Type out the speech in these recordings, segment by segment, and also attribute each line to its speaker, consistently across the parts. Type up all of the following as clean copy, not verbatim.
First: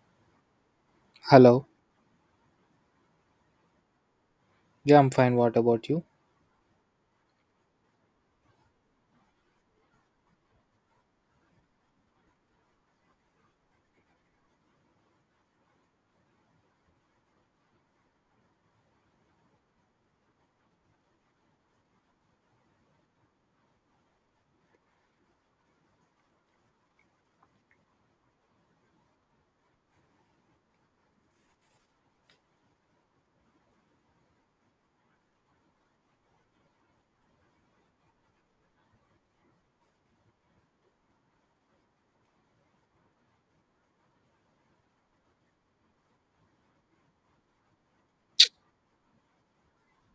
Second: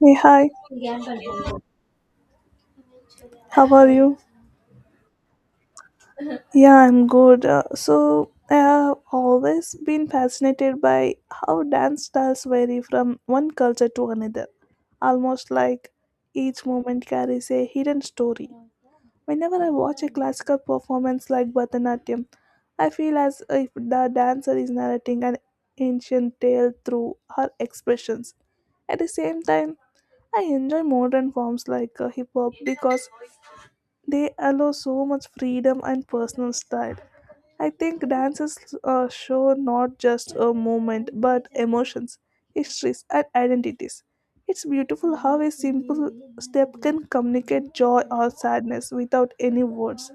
Speaker 1: Hey, hi,
Speaker 2: Hello.
Speaker 1: how are you?
Speaker 2: Yeah, I'm fine. What about you?
Speaker 1: Yeah, I'm good. So I have always been fascinated by how dance styles vary from one culture to another, almost like each moment carries a hidden story. Whenever I watch a classical performance like Bharatanatyam, I feel as if the dancer is narrating an ancient tale through her expressions. At the same time, I enjoy modern forms like hip hop because they allow so much freedom and personal style. I think dances show not just a movement but emotions, histories, and identities. It's beautiful how a simple step can communicate joy or sadness without any words.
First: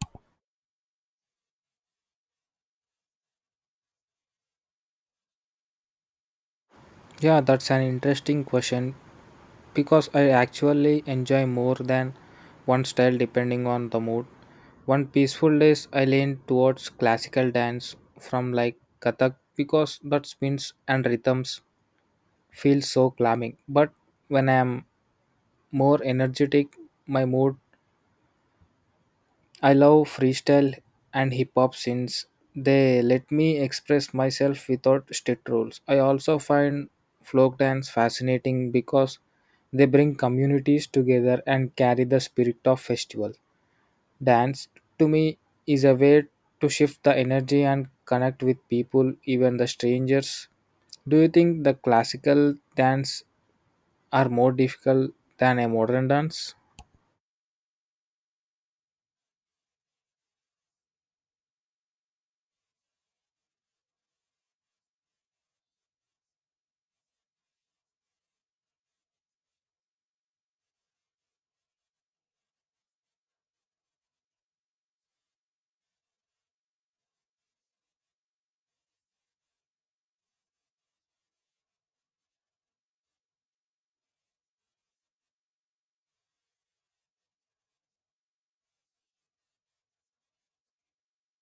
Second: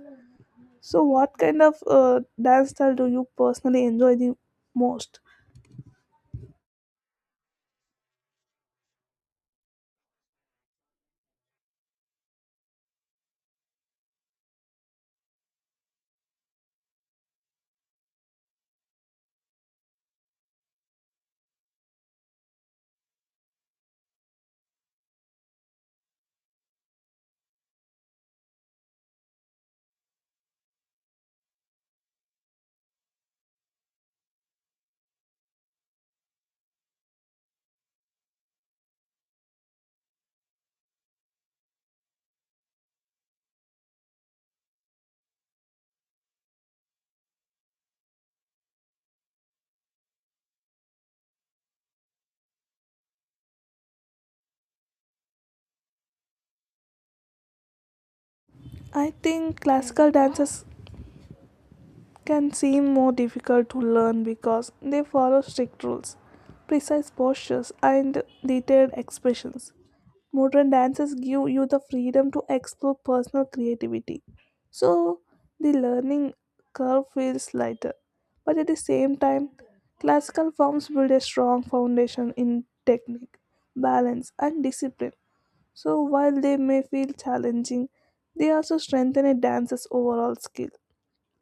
Speaker 1: So, what kind of dance style do you personally enjoy the most?
Speaker 2: Yeah, that's an interesting question because I actually enjoy more than one style depending on the mood. One peaceful days I lean towards classical dance from like Kathak because that spins and rhythms feel so calming. But when I'm more energetic, my mood I love freestyle and hip hop since they let me express myself without strict rules. I also find folk dance fascinating because they bring communities together and carry the spirit of festival. Dance to me is a way to shift the energy and connect with people, even the strangers. Do you think the classical dance are more difficult than a modern dance?
Speaker 1: I think classical dances can seem more difficult to learn because they follow strict rules, precise postures, and detailed expressions. Modern dances give you the freedom to explore personal creativity, so the learning curve feels lighter. But at the same time, classical forms build a strong foundation in technique, balance, and discipline. So while they may feel challenging, they also strengthen a dancer's overall skill.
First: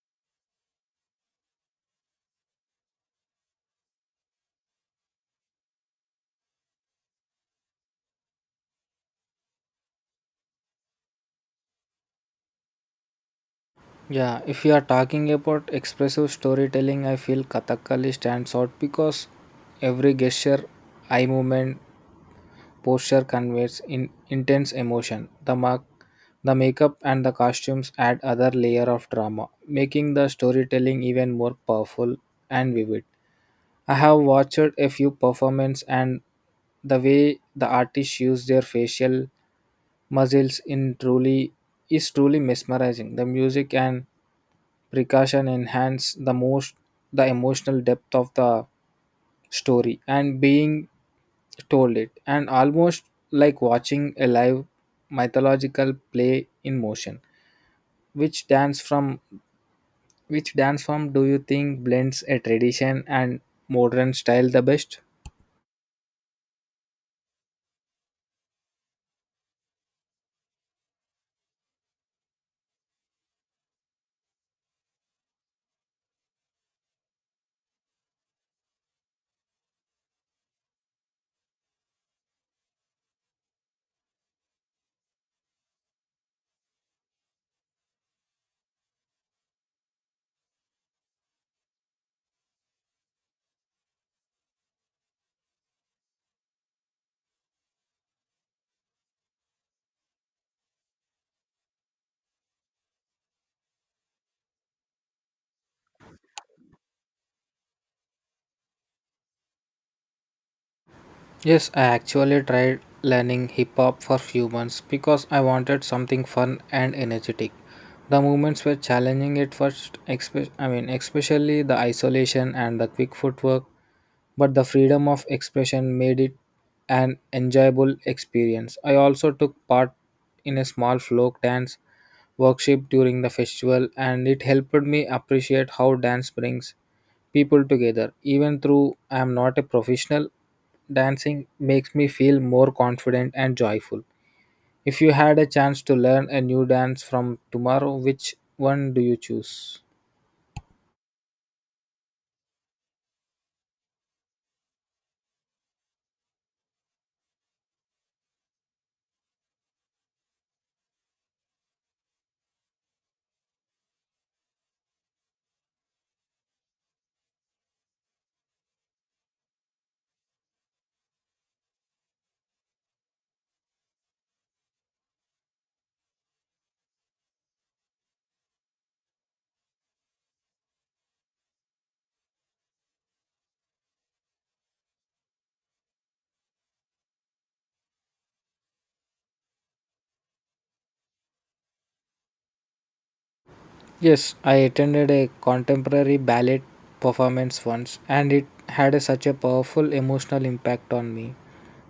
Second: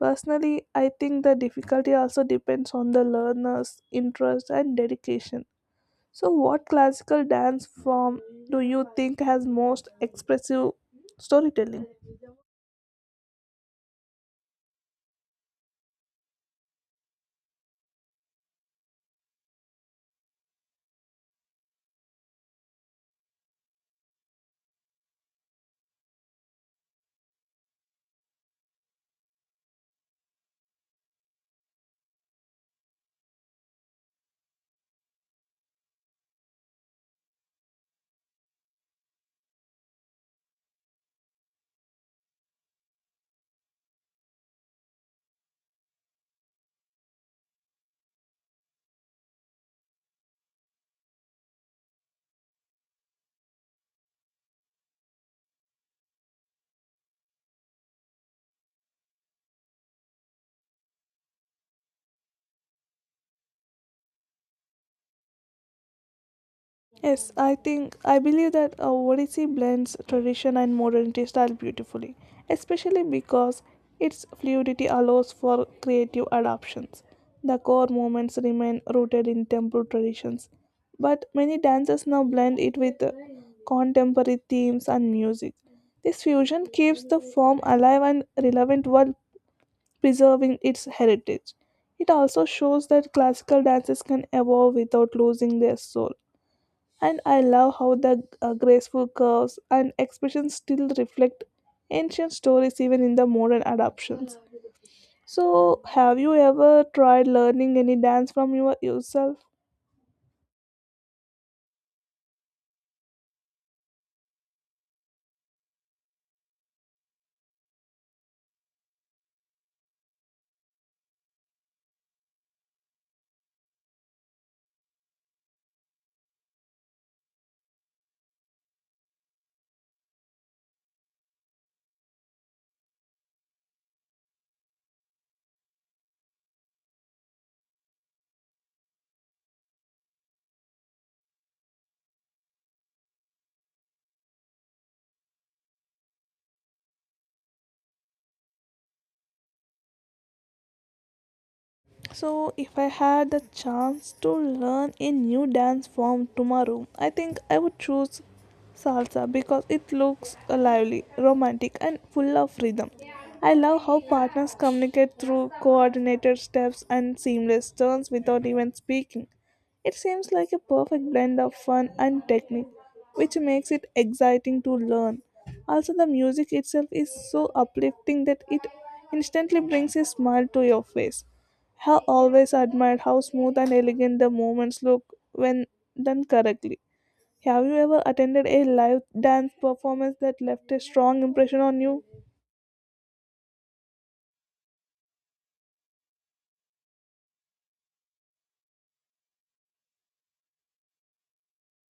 Speaker 1: Personally, I think the difficulty also depends on the learner's interest and dedication. So, what classical dance form do you think has most expressive storytelling?
Speaker 2: Yeah, if you are talking about expressive storytelling, I feel Kathakali stands out because every gesture, eye movement, posture conveys in intense emotion. The mark, the makeup and the costumes add other layer of drama, making the storytelling even more powerful and vivid. I have watched a few performances and the way the artists use their facial muscles in truly is truly mesmerizing. The music and precaution enhance the emotional depth of the story and being told it, and almost like watching a live mythological play in motion. Which dance from which dance form do you think blends a tradition and modern style the best?
Speaker 1: Yes, I think I believe that Odissi blends tradition and modernity style beautifully, especially because its fluidity allows for creative adaptations. The core movements remain rooted in temple traditions, but many dances now blend it with contemporary themes and music. This fusion keeps the form alive and relevant while preserving its heritage. It also shows that classical dances can evolve without losing their soul, and I love how the graceful curves and expressions still reflect ancient stories even in the modern adaptations. So, have you ever tried learning any dance from yourself?
Speaker 2: Yes, I actually tried learning hip hop for few months because I wanted something fun and energetic. The movements were challenging at first, especially the isolation and the quick footwork but the freedom of expression made it an enjoyable experience. I also took part in a small folk dance workshop during the festival, and it helped me appreciate how dance brings people together. Even though I am not a professional, dancing makes me feel more confident and joyful. If you had a chance to learn a new dance from tomorrow, which one do you choose?
Speaker 1: So, if I had the chance to learn a new dance form tomorrow, I think I would choose salsa because it looks lively, romantic, and full of rhythm. I love how partners communicate through coordinated steps and seamless turns without even speaking. It seems like a perfect blend of fun and technique, which makes it exciting to learn. Also, the music itself is so uplifting that it instantly brings a smile to your face. Have always admired how smooth and elegant the movements look when done correctly. Have you ever attended a live dance performance that left a strong impression on you?
Speaker 2: Yes, I attended a contemporary ballet performance once and it such a powerful emotional impact on me.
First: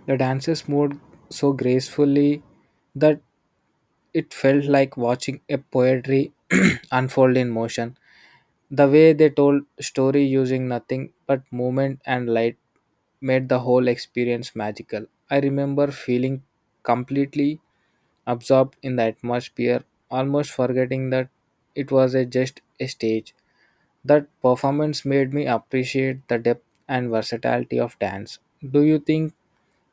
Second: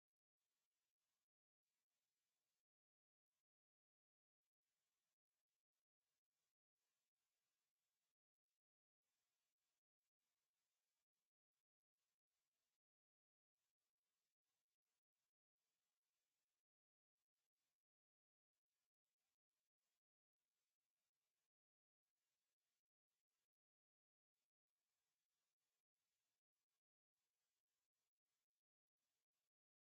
Speaker 2: The dancers moved so gracefully that it felt like watching a poetry unfold in motion. The way they told story using nothing but movement and light made the whole experience magical. I remember feeling completely absorbed in the atmosphere, almost forgetting that just a stage. That performance made me appreciate the depth and versatility of dance. Do you think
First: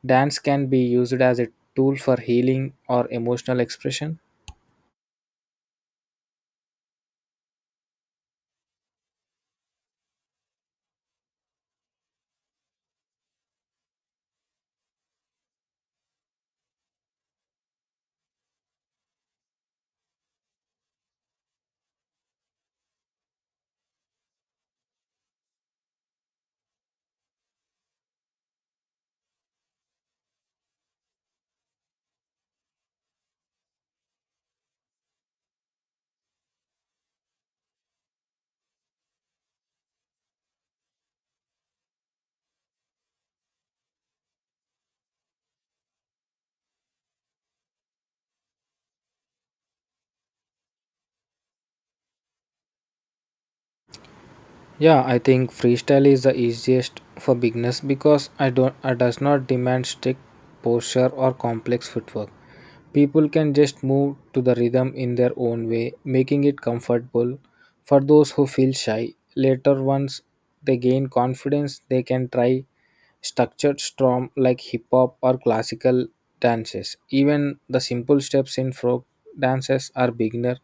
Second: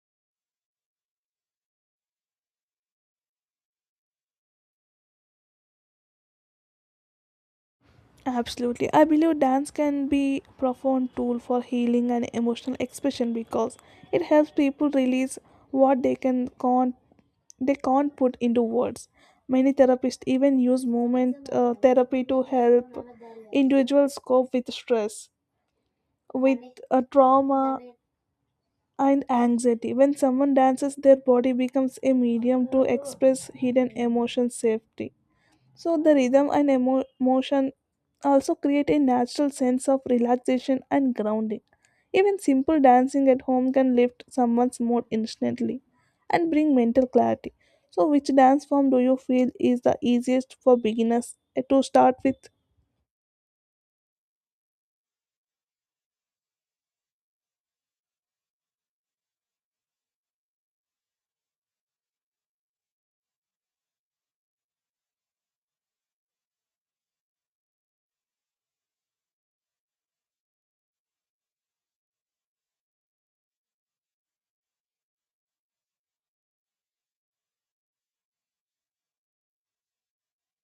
Speaker 2: dance can be used as a tool for healing or emotional expression?
Speaker 1: Absolutely. I believe dance can be a profound tool for healing and emotional expression because it helps people release what they can't put into words. Many therapists even use movement therapy to help individuals cope with stress, with trauma, and anxiety. When someone dances, their body becomes a medium to express hidden emotion safely. So the rhythm and emotion also create a natural sense of relaxation and grounding. Even simple dancing at home can lift someone's mood instantly and bring mental clarity. So which dance form do you feel is the easiest for beginners to start with?
Speaker 2: Yeah, I think freestyle is the easiest for beginners because I does not demand strict posture or complex footwork. People can just move to the rhythm in their own way, making it comfortable for those who feel shy. Later once they gain confidence, they can try structured storm like hip hop or classical dances. Even the simple steps in folk dances are beginner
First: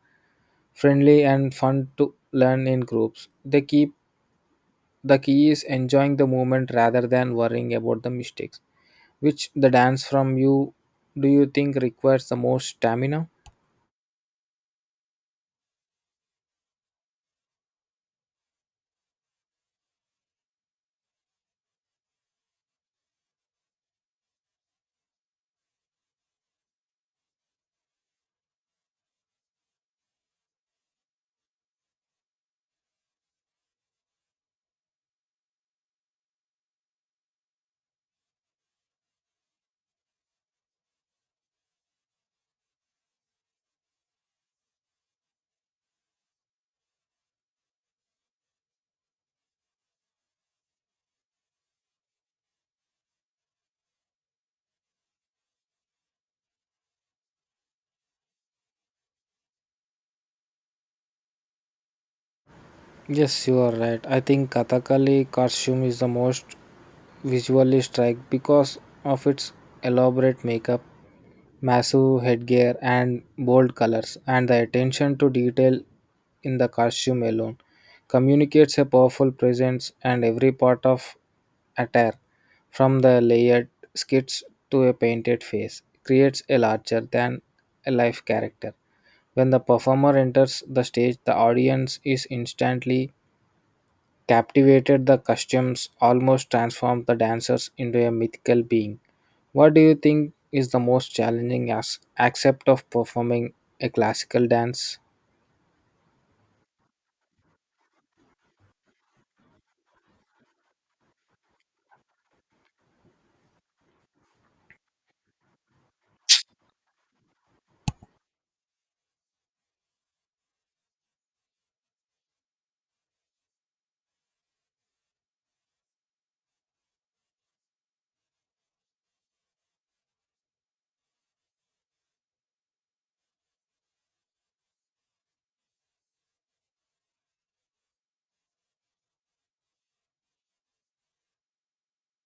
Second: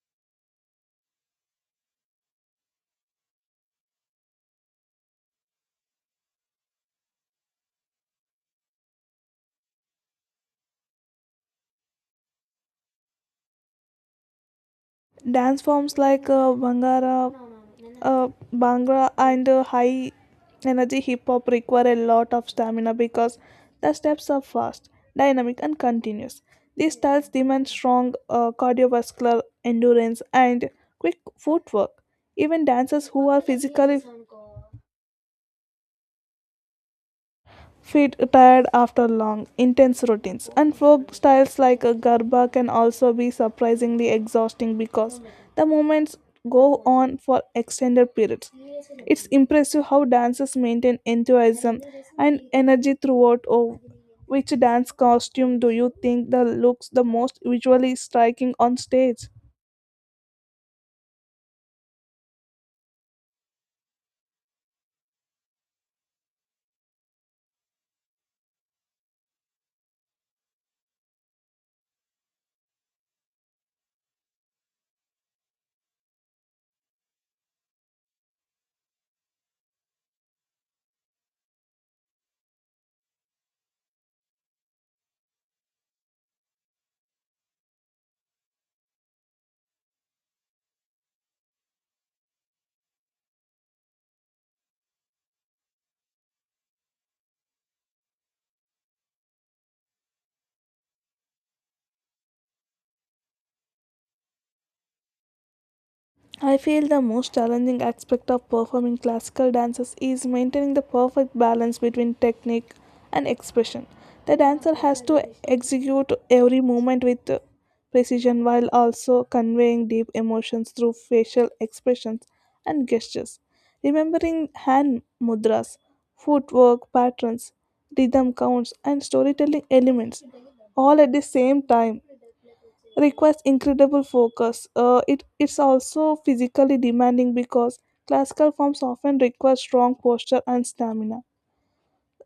Speaker 2: friendly and fun to learn in groups. The key is enjoying the moment rather than worrying about the mistakes. Which the dance from you do you think requires the most stamina?
Speaker 1: Dance forms like Bhangra and high energy hip hop require a lot of stamina because the steps are fast, dynamic, and continuous. These styles demand strong cardiovascular endurance and quick footwork. Even dancers who are physically feet tired after long, intense routines. And folk styles like a garba can also be surprisingly exhausting because the movements go on for extended periods. It's impressive how dancers maintain enthusiasm and energy throughout. Oh, which dance costume do you think that looks the most visually striking on stage?
Speaker 2: Yes, you are right. I think Kathakali costume is the most visually strike because of its elaborate makeup, massive headgear, and bold colors, and the attention to detail in the costume alone communicates a powerful presence and every part of attire, from the layered skits to a painted face, creates a larger than a life character. When the performer enters the stage, the audience is instantly captivated the costumes, almost transformed the dancers into a mythical being. What do you think is the most challenging aspect of performing a classical dance?
Speaker 1: I feel the most challenging aspect of performing classical dances is maintaining the perfect balance between technique and expression. The dancer has to execute every movement with precision while also conveying deep emotions through facial expressions and gestures. Remembering hand mudras, footwork patterns, rhythm counts, and storytelling elements all at the same time requires incredible focus. It's also physically demanding because classical forms often require strong posture and stamina.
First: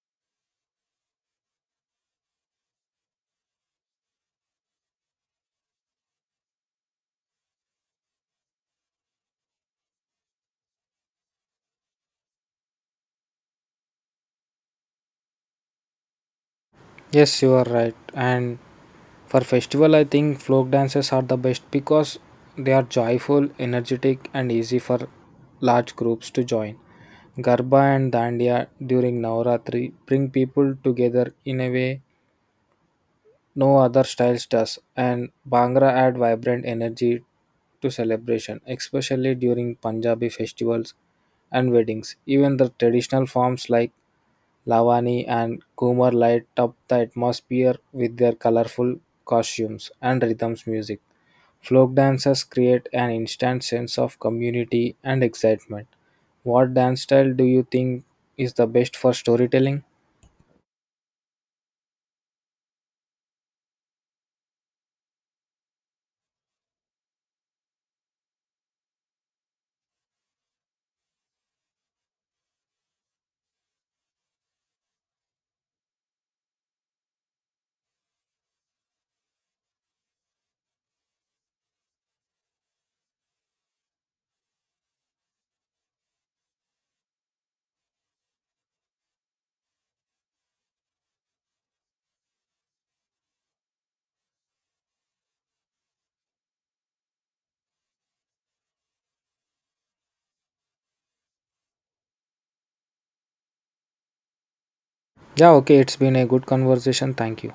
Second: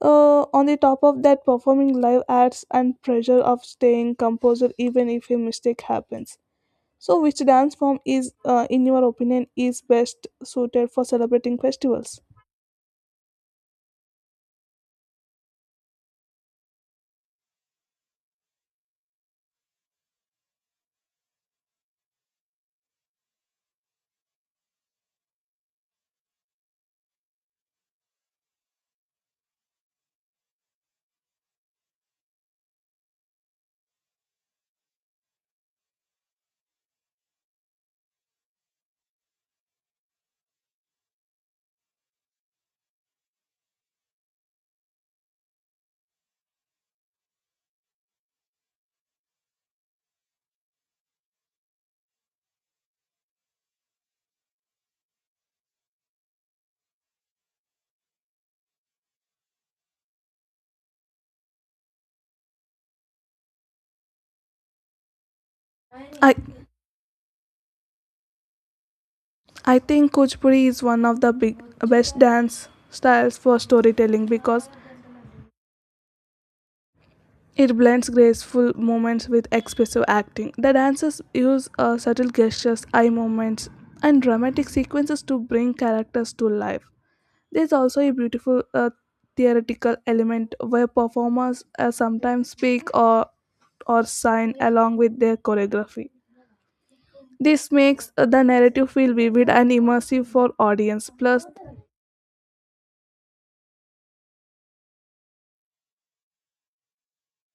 Speaker 1: On the top of that, performing live adds and pressure of staying composed even if a mistake happens. So, which dance form is, in your opinion, is best suited for celebrating festivals?
Speaker 2: Yes, you are right. And for festival, I think folk dances are the best because they are joyful, energetic, and easy for large groups to join. Garba and Dandiya during Navaratri bring people together in a way no other styles does, and Bhangra add vibrant energy to celebration, especially during Punjabi festivals and weddings. Even the traditional forms like Lavani and Kumar light up the atmosphere with their colorful costumes and rhythms music. Folk dances create an instant sense of community and excitement. What dance style do you think is the best for storytelling?
Speaker 1: I I think Kuchipudi is one of the big best dance styles for storytelling because it blends graceful movements with expressive acting. The dancers use subtle gestures, eye movements, and dramatic sequences to bring characters to life. There's also a beautiful theoretical element where performers sometimes speak or sign along with their choreography. This makes the narrative feel vivid and immersive for audience. Plus,
Speaker 2: Yeah, okay, it's been a good conversation. Thank you.